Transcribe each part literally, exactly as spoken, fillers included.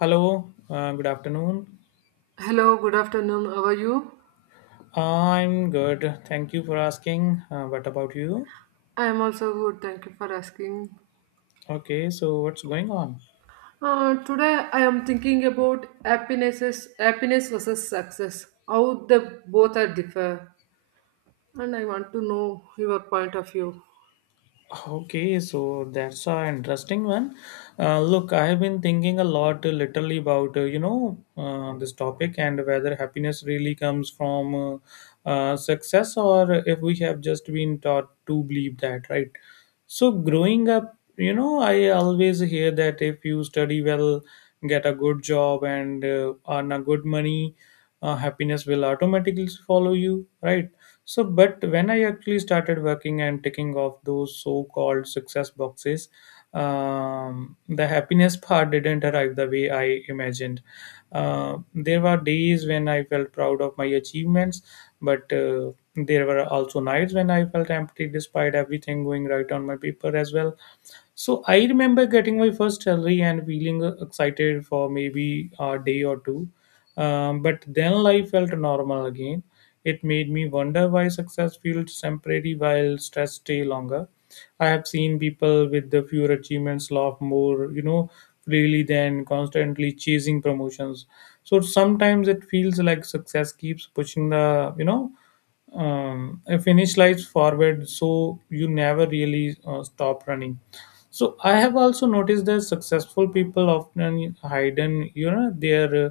Hello, uh, good afternoon. Hello, good afternoon. How are you? I'm good. Thank you for asking. Uh, what about you? I am also good. Thank you for asking. Okay, so what's going on? Uh, today I am thinking about happiness happiness versus success. How the both are differ, and I want to know your point of view. Okay, so that's an interesting one. Uh, look, I have been thinking a lot, uh, literally, about uh, you know uh, this topic and whether happiness really comes from uh, uh, success, or if we have just been taught to believe that, right? So growing up, you know, I always hear that if you study well, get a good job, and uh, earn a good money, uh, happiness will automatically follow you, right? So, but when I actually started working and ticking off those so-called success boxes, um, the happiness part didn't arrive the way I imagined. Uh, there were days when I felt proud of my achievements, but uh, there were also nights when I felt empty despite everything going right on my paper as well. So I remember getting my first salary and feeling uh, excited for maybe a day or two. Um, but then life felt normal again. It made me wonder why success feels temporary while stress stay longer. I have seen people with the fewer achievements laugh more, you know, freely than constantly chasing promotions. So sometimes it feels like success keeps pushing the, you know, um, finish lines forward, so you never really uh, stop running. So I have also noticed that successful people often hide in you know their uh,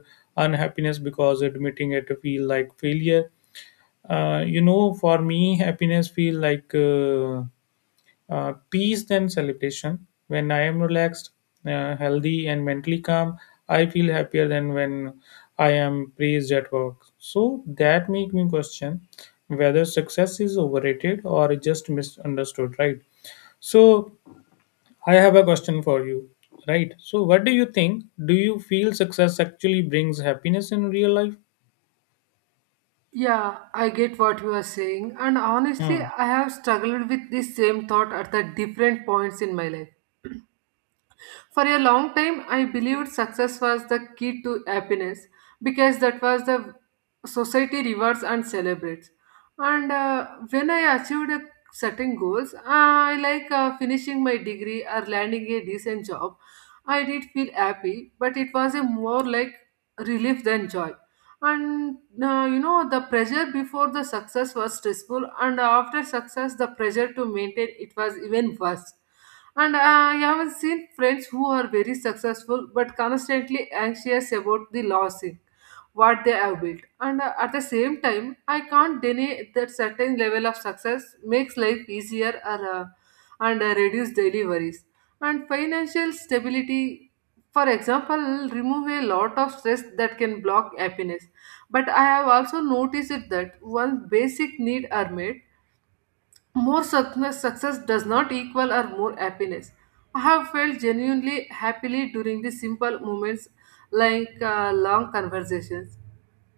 unhappiness because admitting it feel like failure. Uh, you know, for me, happiness feel like uh, uh, peace than celebration. When I am relaxed, uh, healthy, and mentally calm, I feel happier than when I am praised at work. So that make me question whether success is overrated or just misunderstood. Right. So I have a question for you. Right. So, what do you think? Do you feel success actually brings happiness in real life? Yeah, I get what you are saying, and honestly, Hmm. I have struggled with this same thought at the different points in my life. For a long time, I believed success was the key to happiness because that was the society rewards and celebrates. And uh, when I achieved a certain goals, I like uh, finishing my degree or landing a decent job, I did feel happy, but it was a more like relief than joy. And uh, you know, the pressure before the success was stressful, and after success, the pressure to maintain it was even worse and uh, I have seen friends who are very successful but constantly anxious about the losing what they have built. And uh, at the same time, I can't deny that certain level of success makes life easier or, uh, and uh, reduce daily worries. And financial stability, for example, remove a lot of stress that can block happiness. But I have also noticed that once basic needs are met, more success, success does not equal or more happiness. I have felt genuinely happily during the simple moments like uh, long conversations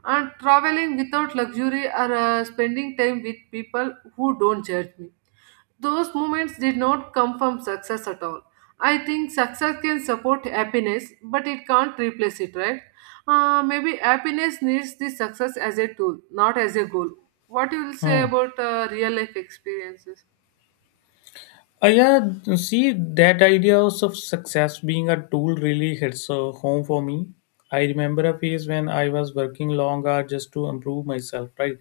and traveling without luxury or uh, spending time with people who don't judge me. Those moments did not come from success at all. I think success can support happiness, but it can't replace it, right? Uh, maybe happiness needs the success as a tool, not as a goal. What you will say Hmm. about uh, real life experiences? Uh, yeah, see, that idea also of success being a tool really hits uh, home for me. I remember a phase when I was working long hours just to improve myself, right?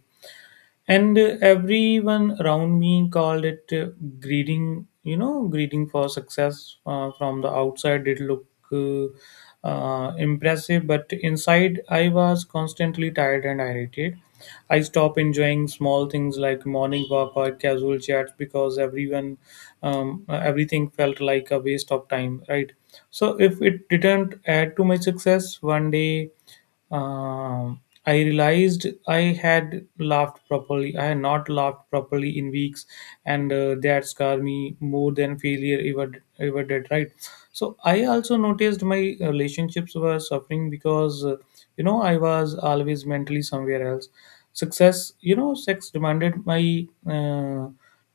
and uh, everyone around me called it uh, greeting, you know greeting for success. Uh, from the outside it looked uh, uh, impressive, but inside I was constantly tired and irritated. I stop enjoying small things like morning walk or casual chats because everyone, um, uh, everything felt like a waste of time, right? So if it didn't add to my success, one day um, I realized I had laughed properly. I had not laughed properly in weeks, and uh, that scarred me more than failure ever ever did. Right. So I also noticed my relationships were suffering because. uh, you know I was always mentally somewhere else. Success, you know sex demanded my uh,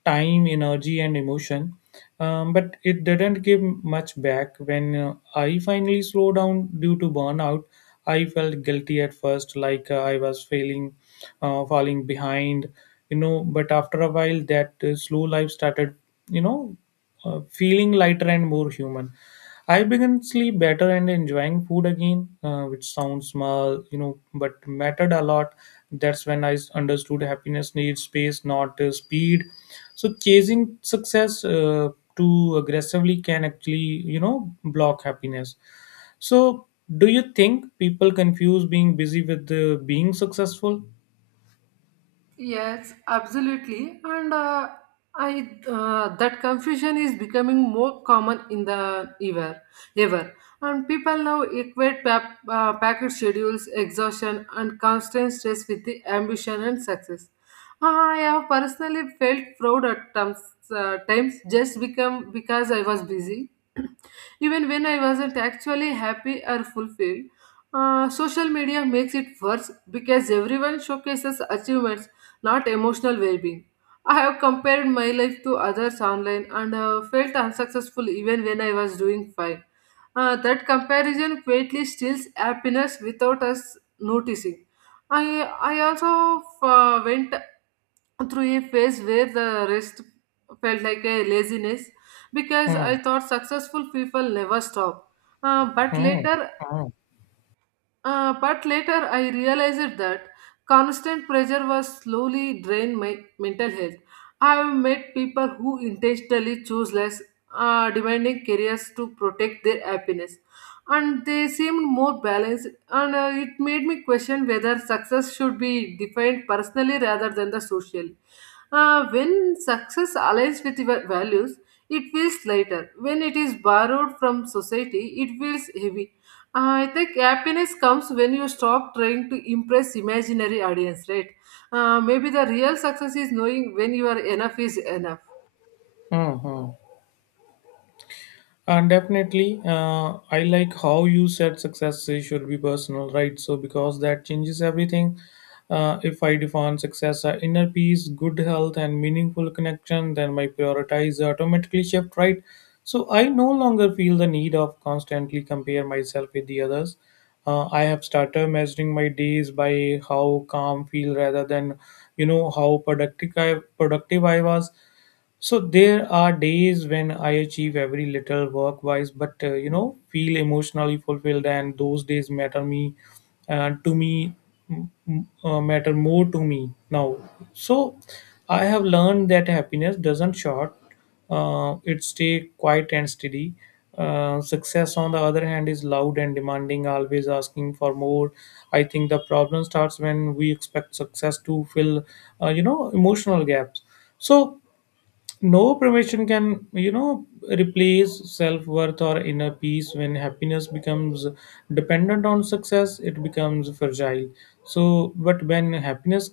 time, energy and emotion, um, but it didn't give much back. When uh, I finally slowed down due to burnout, I felt guilty at first, like uh, I was failing, uh, falling behind, you know but after a while that uh, slow life started you know uh, feeling lighter and more human. I began sleep better and enjoying food again, uh, which sounds small, you know, but mattered a lot. That's when I understood happiness needs space, not uh, speed. So chasing success uh, too aggressively can actually, you know, block happiness. So do you think people confuse being busy with uh, being successful? Yes, absolutely. And uh, I uh, that confusion is becoming more common in the ever ever. And people now equate pap, uh, packet schedules, exhaustion, and constant stress with the ambition and success. I have personally felt proud at times, uh, times just become because I was busy, even when I wasn't actually happy or fulfilled. Uh, social media makes it worse because everyone showcases achievements not emotional well being. I have compared my life to others online and uh, felt unsuccessful even when I was doing fine. Uh, that comparison quietly steals happiness without us noticing. I, I also uh, went through a phase where the rest felt like a laziness because Hmm. I thought successful people never stop. Uh, but Hmm. later Hmm. uh, but later I realized that constant pressure was slowly drained my mental health. I have met people who intentionally choose less uh, demanding careers to protect their happiness, and they seemed more balanced and uh, it made me question whether success should be defined personally rather than the social. Uh, when success aligns with your values, it feels lighter. When it is borrowed from society, it feels heavy. I think happiness comes when you stop trying to impress imaginary audience, right? Uh, maybe the real success is knowing when you are enough is enough. Hmm. Hmm. And definitely, uh, I like how you said success is- should be personal, right? So, because that changes everything. Uh, if I define success as inner peace, good health, and meaningful connection, then my priorities automatically shift, right? So, I no longer feel the need of constantly compare myself with the others. Uh, I have started measuring my days by how calm feel rather than, you know, how productive I, productive I was. So there are days when I achieve every little work wise, but uh, you know, feel emotionally fulfilled, and those days matter me uh, to me m- m- uh, matter more to me now. So I have learned that happiness doesn't short; uh, it stay quiet and steady. Uh, success, on the other hand, is loud and demanding, always asking for more. I think the problem starts when we expect success to fill, uh, you know, emotional gaps. So no permission can, you know, replace self worth or inner peace. When happiness becomes dependent on success, it becomes fragile. So, but when happiness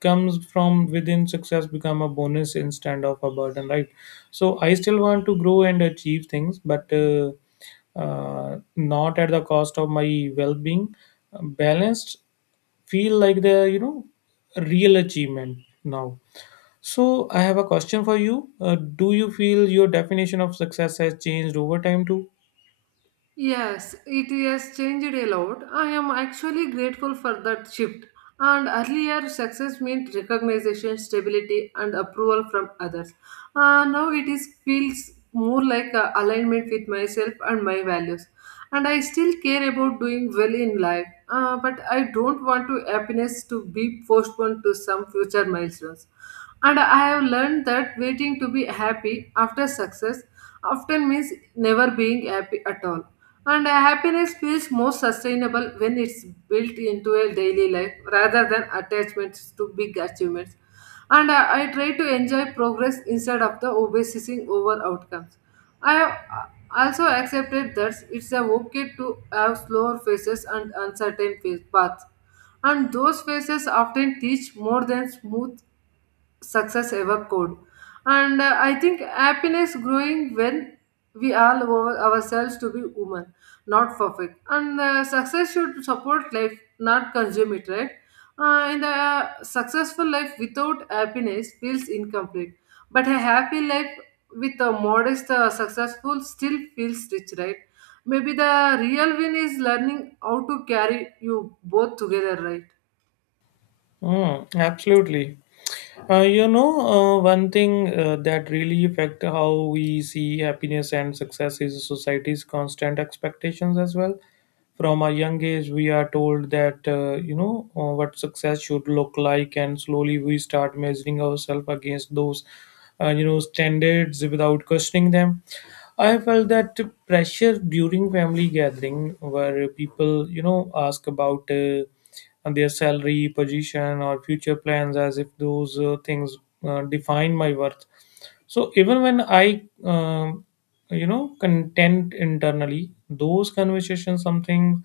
comes from within, success become a bonus instead of a burden, right? So, I still want to grow and achieve things, but uh, uh, not at the cost of my well being. Balanced feel like the, you know, real achievement now. So, I have a question for you. Uh, do you feel your definition of success has changed over time too? Yes, it has changed a lot. I am actually grateful for that shift. And earlier, success meant recognition, stability, and approval from others. Uh, now it is feels more like a alignment with myself and my values. And I still care about doing well in life, uh, but I don't want to happiness to be postponed to some future milestones. And I have learned that waiting to be happy after success often means never being happy at all and uh, happiness feels most sustainable when it's built into a daily life rather than attachments to big achievements. And uh, I try to enjoy progress instead of the obsessing over outcomes. I have uh, also accepted that it's uh, okay to have slower phases and uncertain phase paths. And those phases often teach more than smooth success ever could. And uh, I think happiness growing when we all over ourselves to be women, not perfect. And uh, success should support life, not consume it, right? Uh, and a successful life without happiness feels incomplete. But a happy life with a modest uh, successful still feels rich, right? Maybe the real win is learning how to carry you both together, right? Mm, absolutely. Uh, you know, uh, one thing uh, that really affect how we see happiness and success is society's constant expectations as well. From a young age, we are told that, uh, you know, uh, what success should look like, and slowly we start measuring ourselves against those, uh, you know, standards without questioning them. I felt that pressure during family gathering where people, you know, ask about uh, their salary, position, or future plans, as if those uh, things uh, define my worth. So even when I, um, you know, content internally, those conversations something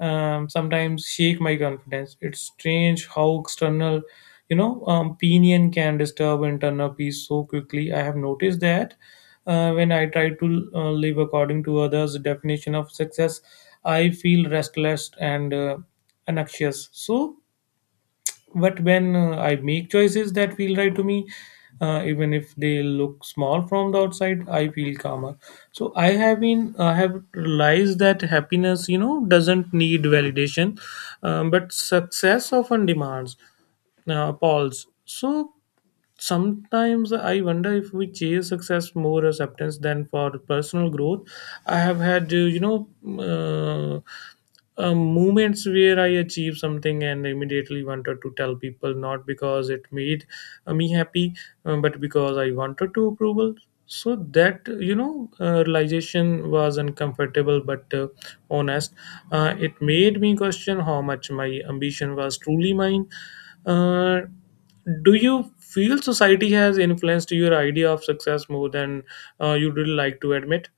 um, sometimes shake my confidence. It's strange how external, you know, um, opinion can disturb internal peace so quickly. I have noticed that uh, when I try to uh, live according to others' definition of success, I feel restless and uh, anxious. So but when uh, I make choices that feel right to me, uh, even if they look small from the outside, I feel calmer. So i have been I have realized that happiness, you know, doesn't need validation, um, but success often demands uh, pause. So sometimes I wonder if we chase success more as acceptance than for personal growth. I have had uh, you know uh, uh, moments where I achieved something and immediately wanted to tell people, not because it made uh, me happy, uh, but because I wanted to approval. So that, you know uh, realization was uncomfortable but uh, honest. Uh, it made me question how much my ambition was truly mine. uh, do you feel society has influenced your idea of success more than uh, you'd really like to admit?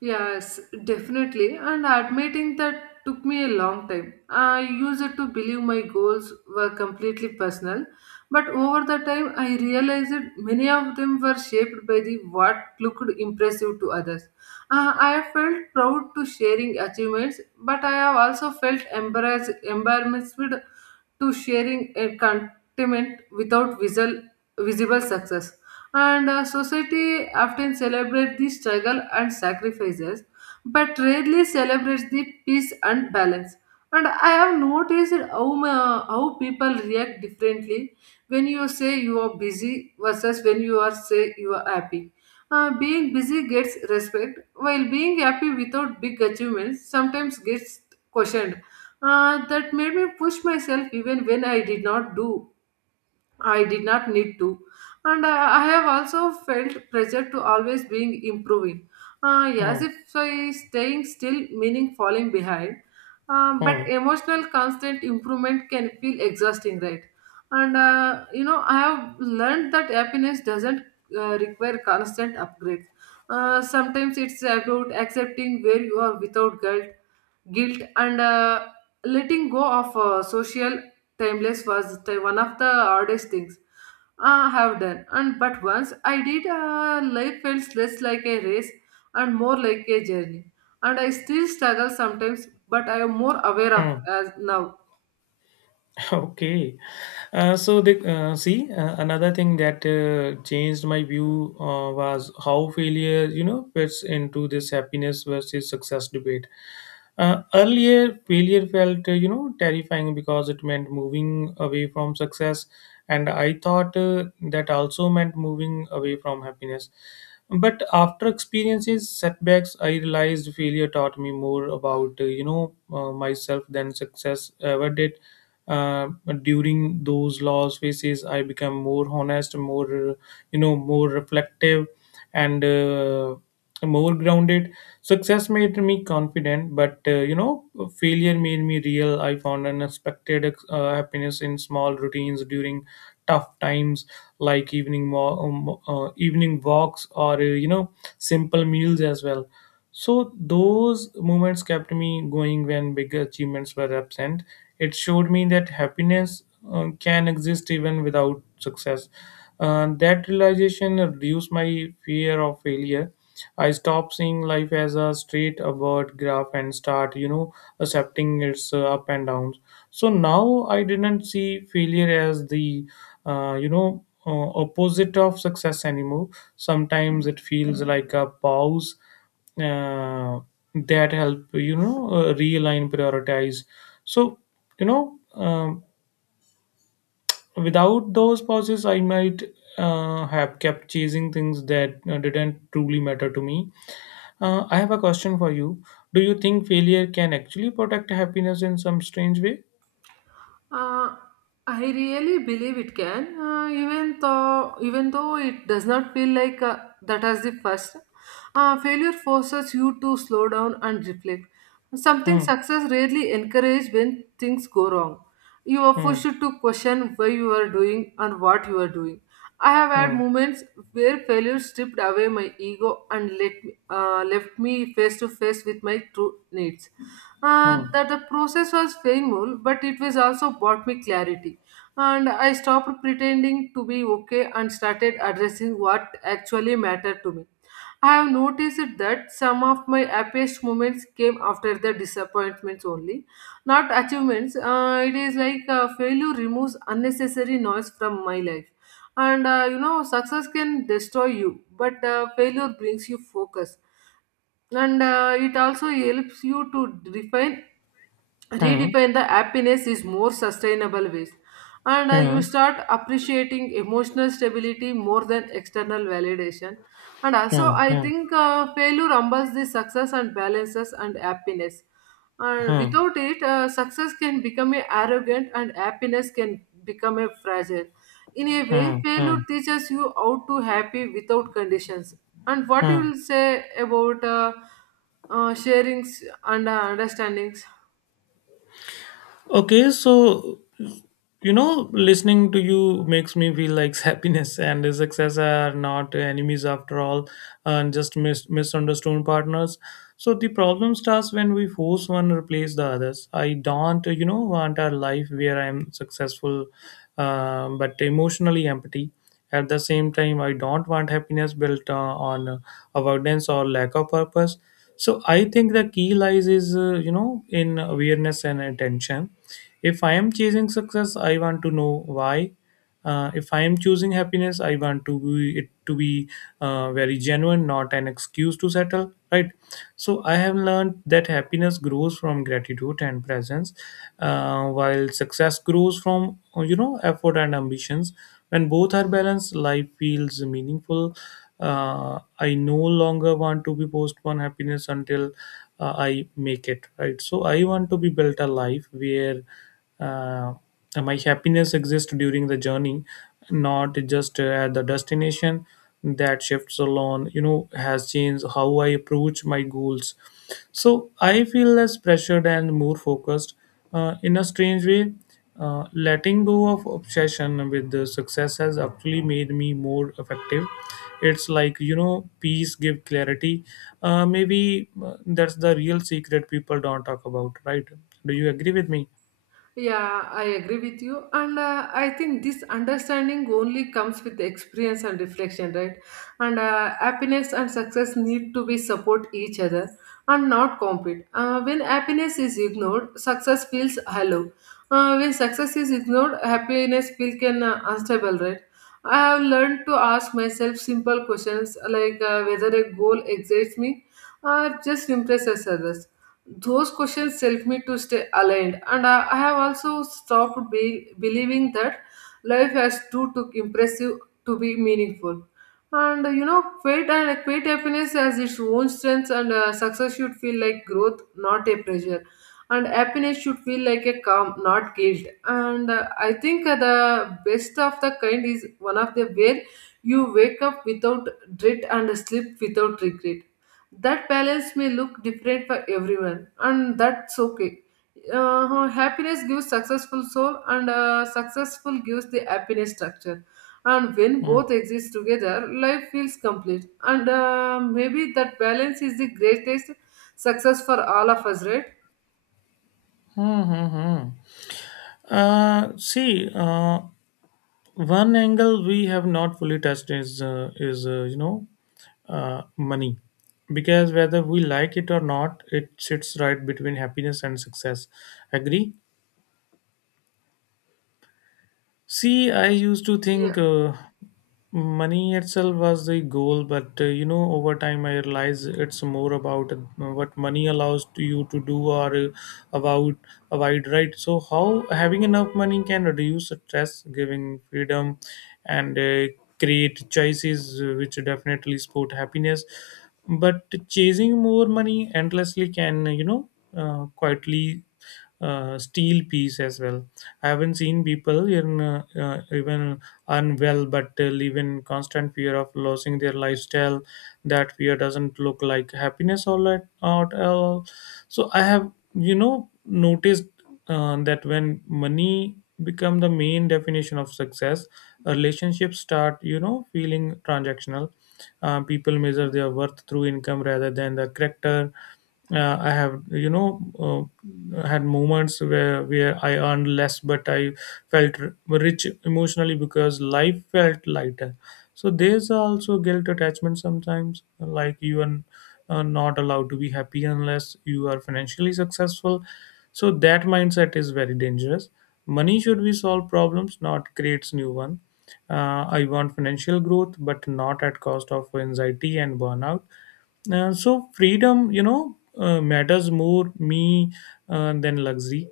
Yes, definitely. And admitting that took me a long time. I used it to believe my goals were completely personal, but over the time I realized that many of them were shaped by the what looked impressive to others. Uh, I have felt proud to sharing achievements, but I have also felt embarrassed, embarrassed to sharing a contentment without visual, visible success and uh, society often celebrates the struggle and sacrifices but rarely celebrates the peace and balance and I have noticed how ma- how people react differently when you say you are busy versus when you are say you are happy. Uh, being busy gets respect while being happy without big achievements sometimes gets questioned. Uh, that made me push myself even when i did not do I did not need to. And I, I have also felt pressure to always being improving. Uh, Hmm, as if I staying still, meaning falling behind. Um, but hmm, emotional constant improvement can feel exhausting, right? And uh, you know, I have learned that happiness doesn't uh, require constant upgrades. Uh, sometimes it's about accepting where you are without guilt, guilt, and uh, letting go of uh, social Timeless was the, one of the hardest things I have done. And but once I did, uh, life felt less like a race and more like a journey. And I still struggle sometimes, but I am more aware of hmm. as now. Okay. Uh, so the uh, see uh, another thing that uh, changed my view uh, was how failure, you know, fits into this happiness versus success debate. Uh, earlier, failure felt uh, you know terrifying because it meant moving away from success, and I thought uh, that also meant moving away from happiness. But after experiences setbacks, I realized failure taught me more about uh, you know uh, myself than success ever did. Uh, During those loss phases, I became more honest, more uh, you know, more reflective, and uh, more grounded. Success made me confident, but uh, you know, failure made me real. I found unexpected uh, happiness in small routines during tough times, like evening wa- um, uh, evening walks or uh, you know, simple meals as well. So those moments kept me going when big achievements were absent. It showed me that happiness uh, can exist even without success. Uh, that realization reduced my fear of failure. I stopped seeing life as a straight upward graph and start, you know, accepting its uh, up and downs. So now I didn't see failure as the, uh, you know, uh, opposite of success anymore. Sometimes it feels like a pause uh, that help you know uh, realign, prioritize. So you know, um, without those pauses, I might uh, have kept chasing things that uh, didn't truly matter to me. uh, I have a question for you. Do you think failure can actually protect happiness in some strange way? Uh, I really believe it can, uh, even though even though it does not feel like uh, that as the first. Uh, failure forces you to slow down and reflect. Something Hmm, success rarely encourages when things go wrong. You are hmm, pushed to question why you are doing and what you are doing. I have had hmm, moments where failure stripped away my ego and let me, uh, left me face to face with my true needs uh, hmm, that the process was painful, but it was also brought me clarity. And I stopped pretending to be okay and started addressing what actually mattered to me. I have noticed that some of my happiest moments came after the disappointments only, not achievements. Uh, it is like uh, failure removes unnecessary noise from my life. And uh, you know, success can destroy you, but uh, failure brings you focus and uh, it also helps you to refine hmm, redefine the happiness is more sustainable ways and uh, you hmm, start appreciating emotional stability more than external validation and also hmm, I hmm, think uh, failure humbles the success and balances and happiness and hmm, without it uh, success can become a arrogant and happiness can become a fragile in a way hmm, failure hmm, teaches you how to happy without conditions and what you hmm. will say about uh, uh, sharings and uh, understandings? Okay, so you know, listening to you makes me feel like happiness and success are not enemies after all, and just mis- misunderstood partners. So the problem starts when we force one to replace the others. I don't, you know, want a life where I'm successful, uh, but emotionally empty. At the same time, I don't want happiness built uh, on uh, avoidance or lack of purpose. So I think the key lies is uh, you know, in awareness and attention. If I am chasing success, I want to know why. Uh, if I am choosing happiness, I want to be, it to be uh, very genuine, not an excuse to settle. Right. So I have learned that happiness grows from gratitude and presence, uh, while success grows from, you know, effort and ambitions. When both are balanced, life feels meaningful. Uh, I no longer want to be postponed happiness until uh, I make it, right? So I want to be built a life where uh, my happiness exists during the journey, not just uh, at the destination. That shifts alone, you know, has changed how I approach my goals. So I feel less pressured and more focused. Uh, in a strange way, uh, letting go of obsession with the success has actually made me more effective. It's like you know, peace give clarity. Uh, maybe uh, that's the real secret people don't talk about, right? Do you agree with me? Yeah, I agree with you. And uh, I think this understanding only comes with experience and reflection, right? And uh, happiness and success need to be support each other and not compete. Uh, when happiness is ignored, success feels hollow. Uh, when success is ignored, happiness feels can uh, unstable, right? I have learned to ask myself simple questions like uh, whether a goal excites me or just impresses others those questions help me to stay aligned and i, I have also stopped be, believing that life has too to impressive to be meaningful and uh, you know fate and fate happiness has its own strengths and uh, success should feel like growth not a pressure and happiness should feel like a calm not guilt and uh, I think uh, the best of the kind is one of the where you wake up without dread and sleep without regret that balance may look different for everyone and that's okay. Uh, happiness gives successful soul and uh, successful gives the happiness structure and when Mm-hmm. both exist together life feels complete and uh, maybe that balance is the greatest success for all of us, right? Hmm, hmm, hmm. Uh, see, uh, one angle we have not fully touched is uh, is uh, you know uh, money, because whether we like it or not, it sits right between happiness and success. Agree? See, I used to think uh, money itself was the goal, but uh, you know, over time I realized it's more about uh, what money allows to you to do or uh, about avoid, right? So, how having enough money can reduce stress, giving freedom, and uh, create choices uh, which definitely support happiness. But chasing more money endlessly can, you know, uh, quietly uh, steal peace as well. I haven't seen people in uh, uh, even unwell, but uh, live in constant fear of losing their lifestyle. That fear doesn't look like happiness all at, out at all. So I have, you know, noticed uh, that when money become the main definition of success, relationships start, you know, feeling transactional, uh, people measure their worth through income rather than the character. Uh, i have you know uh, had moments where where I earned less but I felt r- rich emotionally because life felt lighter. So there's also guilt attachment sometimes, like you are uh, not allowed to be happy unless you are financially successful. So that mindset is very dangerous. Money should be solve problems, not creates new one. Uh, I want financial growth, but not at cost of anxiety and burnout. Uh, so freedom, you know, uh, matters more me uh, than luxury.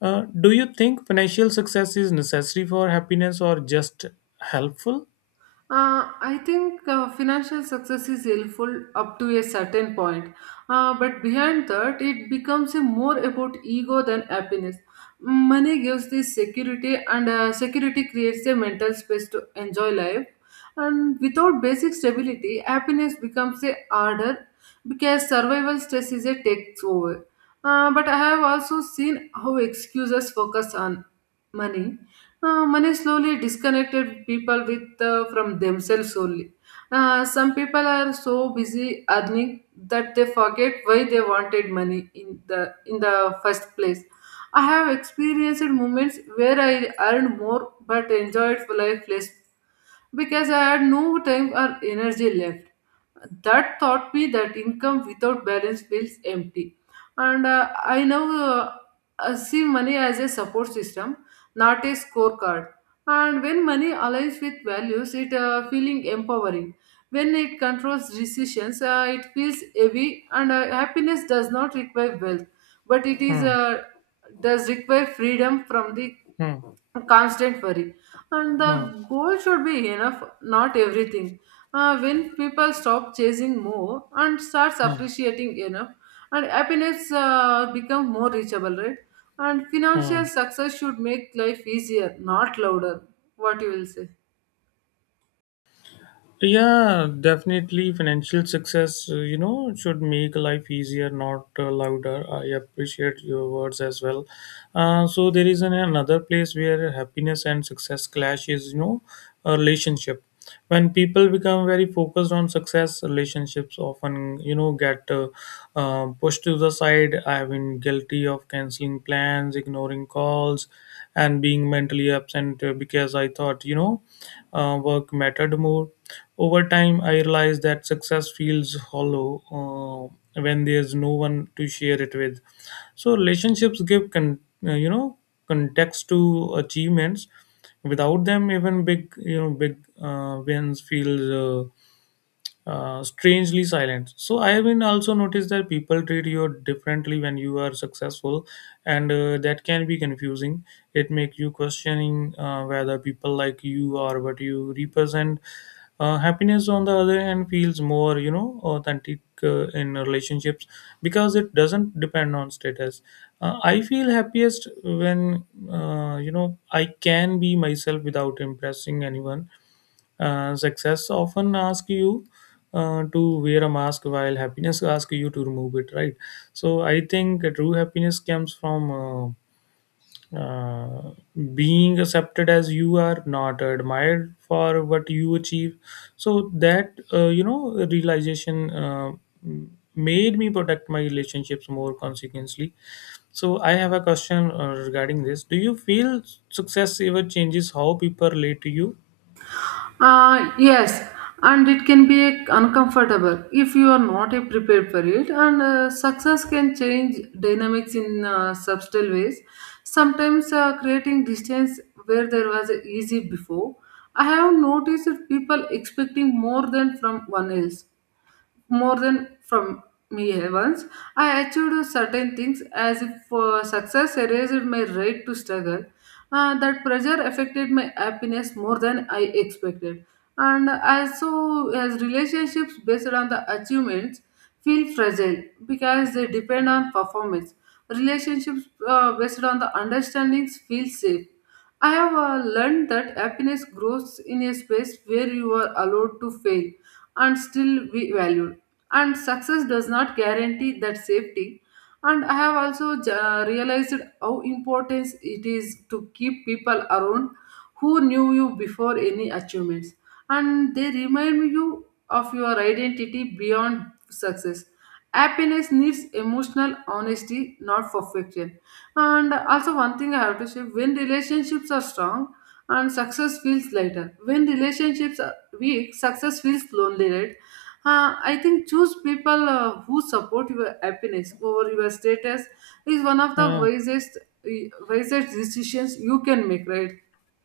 Uh, do you think financial success is necessary for happiness or just helpful? Uh, I think uh, financial success is helpful up to a certain point, uh, but behind that, it becomes a more about ego than happiness. Money gives the security, and uh, security creates a mental space to enjoy life. And without basic stability, happiness becomes a harder because survival stress is a takes over. Uh, but I have also seen how excuses focus on money uh, money slowly disconnected people with uh, from themselves only. Uh, some people are so busy earning that they forget why they wanted money in the in the first place. I have experienced moments where I earned more but enjoyed life less because I had no time or energy left. That taught me that income without balance feels empty. And uh, I now uh, uh, see money as a support system not a scorecard. And when money aligns with values, it uh, feeling empowering. When it controls decisions, uh, it feels heavy, and uh, happiness does not require wealth, but it is Hmm. uh, does require freedom from the Hmm. constant worry. And Hmm. the goal should be enough, not everything. Uh, when people stop chasing more and starts Hmm. appreciating enough, and happiness uh, become more reachable, right? And Hmm. financial success should make life easier, not louder. What you will say? Yeah, definitely. Financial success, uh, you know, should make life easier, not uh, louder. I appreciate your words as well. Uh, so there is an, another place where happiness and success clash is, you know, a relationship. When people become very focused on success, relationships often, you know, get uh, uh, pushed to the side. I've been guilty of canceling plans, ignoring calls, and being mentally absent uh, because I thought, you know, uh, work mattered more. Over time, I realized that success feels hollow uh, when there's no one to share it with. So relationships give con- uh, you know context to achievements. Without them, even big you know big uh, wins feel uh, strangely silent. So I have been also noticed that people treat you differently when you are successful, and uh, that can be confusing. It makes you questioning uh, whether people like you or what you represent. Uh, happiness on the other hand feels more you know authentic uh, in relationships because it doesn't depend on status. Uh, i feel happiest when uh, you know I can be myself without impressing anyone. Uh, success often ask you uh, to wear a mask while happiness asks you to remove it, right? So I think true happiness comes from uh, uh, being accepted as you are, not admired for what you achieve. So that uh, you know realization uh, made me protect my relationships more consequently. So I have a question uh, regarding this, do you feel success ever changes how people relate to you? Uh, yes, and it can be a- uncomfortable if you are not a prepared for it. And uh, success can change dynamics in uh, subtle ways, sometimes uh, creating distance where there was easy before. I have noticed that people expecting more than from one else, more than from me once. I achieved certain things as if uh, success erased my right to struggle. Uh, that pressure affected my happiness more than I expected. And also, as relationships based on the achievements feel fragile because they depend on performance. Relationships uh, based on the understandings feel safe. I have uh, learned that happiness grows in a space where you are allowed to fail and still be valued and success does not guarantee that safety and I have also uh, realized how important it is to keep people around who knew you before any achievements and they remind you of your identity beyond success. Happiness needs emotional honesty not perfection and also one thing I have to say when relationships are strong and success feels lighter when relationships weak, success feels lonely, right? Uh, I think choose people uh, who support your happiness over your status is one of the Hmm. wisest, wisest decisions you can make, right?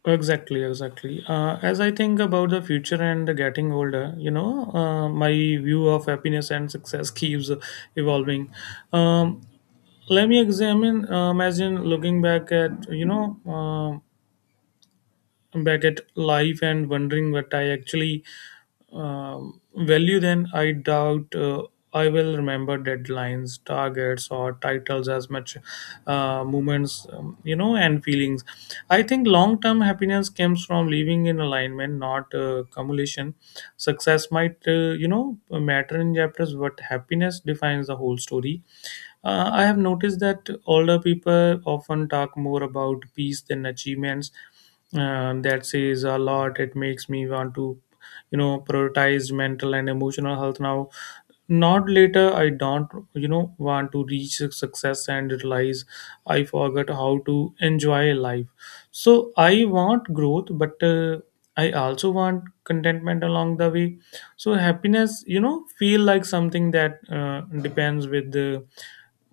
Exactly, exactly. Uh, as I think about the future and getting older, you know, uh, my view of happiness and success keeps evolving. Um, Let me examine, uh, imagine looking back at, you know, um back at life and wondering what I actually um, value, then I doubt uh, I will remember deadlines, targets, or titles as much uh, moments, um, you know, and feelings. I think long term happiness comes from living in alignment, not uh, accumulation. Success might, uh, you know, matter in chapters, but happiness defines the whole story. Uh, I have noticed that older people often talk more about peace than achievements. Uh, that says a lot. It makes me want to, you know, prioritize mental and emotional health now. Not later. I don't, you know, want to reach success and realize I forgot how to enjoy life. So I want growth, but uh, I also want contentment along the way. So happiness, you know, feel like something that uh, depends with the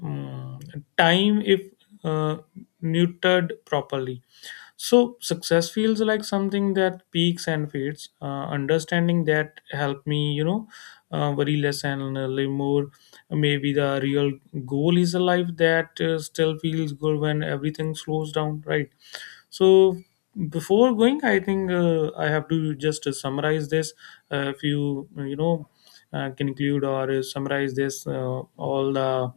mm, time if uh, neutered properly. So success feels like something that peaks and fades. Uh, understanding that helped me, you know, uh, worry less and uh, live more. Maybe the real goal is a life that uh, still feels good when everything slows down, right? So before going, I think uh, I have to just uh, summarize this. Uh, if you you know uh, can include or uh, summarize this uh, all the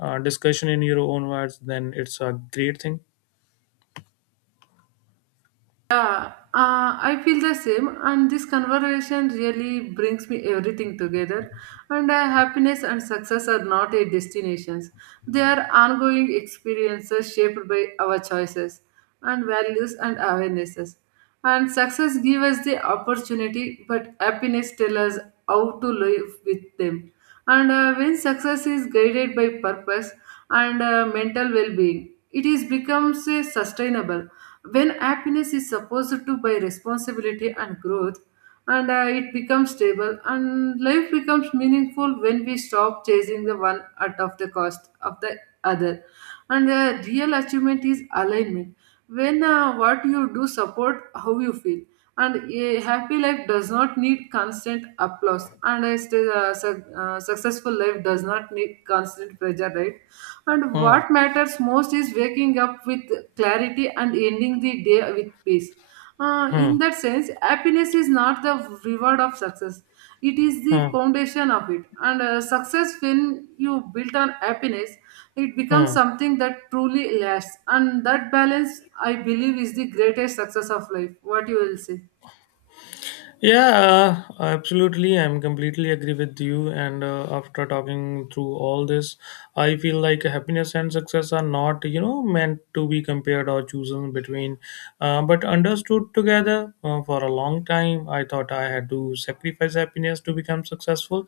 uh, discussion in your own words, then it's a great thing. Yeah, uh, I feel the same, and this conversation really brings me everything together. And uh, happiness and success are not a destinations; they are ongoing experiences shaped by our choices and values and awarenesses. And success gives us the opportunity, but happiness tells us how to live with them. And uh, when success is guided by purpose and uh, mental well-being, it is becomes a sustainable when happiness is supposed to by responsibility and growth and uh, it becomes stable and life becomes meaningful when we stop chasing the one at of the cost of the other and the real achievement is alignment when uh, what you do support how you feel and a happy life does not need constant applause and a st- uh, su- uh, successful life does not need constant pressure right and Hmm. what matters most is waking up with clarity and ending the day with peace. Uh, Hmm. in that sense, happiness is not the reward of success, it is the Hmm. foundation of it. And uh, success, when you build on happiness, it becomes Hmm. something that truly lasts. And that balance, I believe, is the greatest success of life. What you will say? Yeah, uh, absolutely. I'm completely agree with you. And uh, after talking through all this, I feel like happiness and success are not, you know, meant to be compared or chosen between, uh, but understood together. Uh, for a long time, I thought I had to sacrifice happiness to become successful,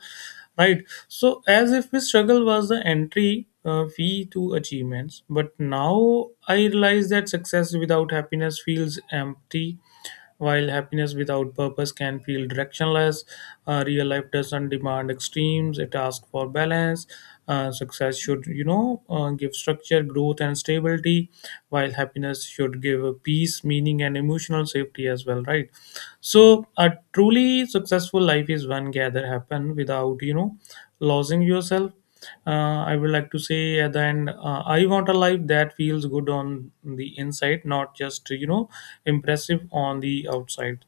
right? So, as if the struggle was the entry uh, fee to achievements, but now I realize that success without happiness feels empty while happiness without purpose can feel directionless. Uh, real life doesn't demand extremes. It asks for balance. Uh, success should, you know, uh, give structure, growth, and stability, while happiness should give peace, meaning, and emotional safety as well, right? So a truly successful life is one gather happen without you know losing yourself. Uh, i would like to say at the end, uh, I want a life that feels good on the inside, not just you know impressive on the outside.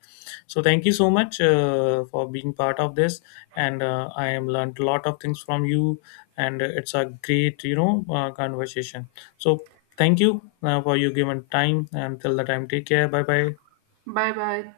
So thank you so much uh, for being part of this, and uh, I am learned a lot of things from you, and uh, it's a great you know uh, conversation. So thank you uh, for your given time until the time. Take care. Bye bye. Bye bye.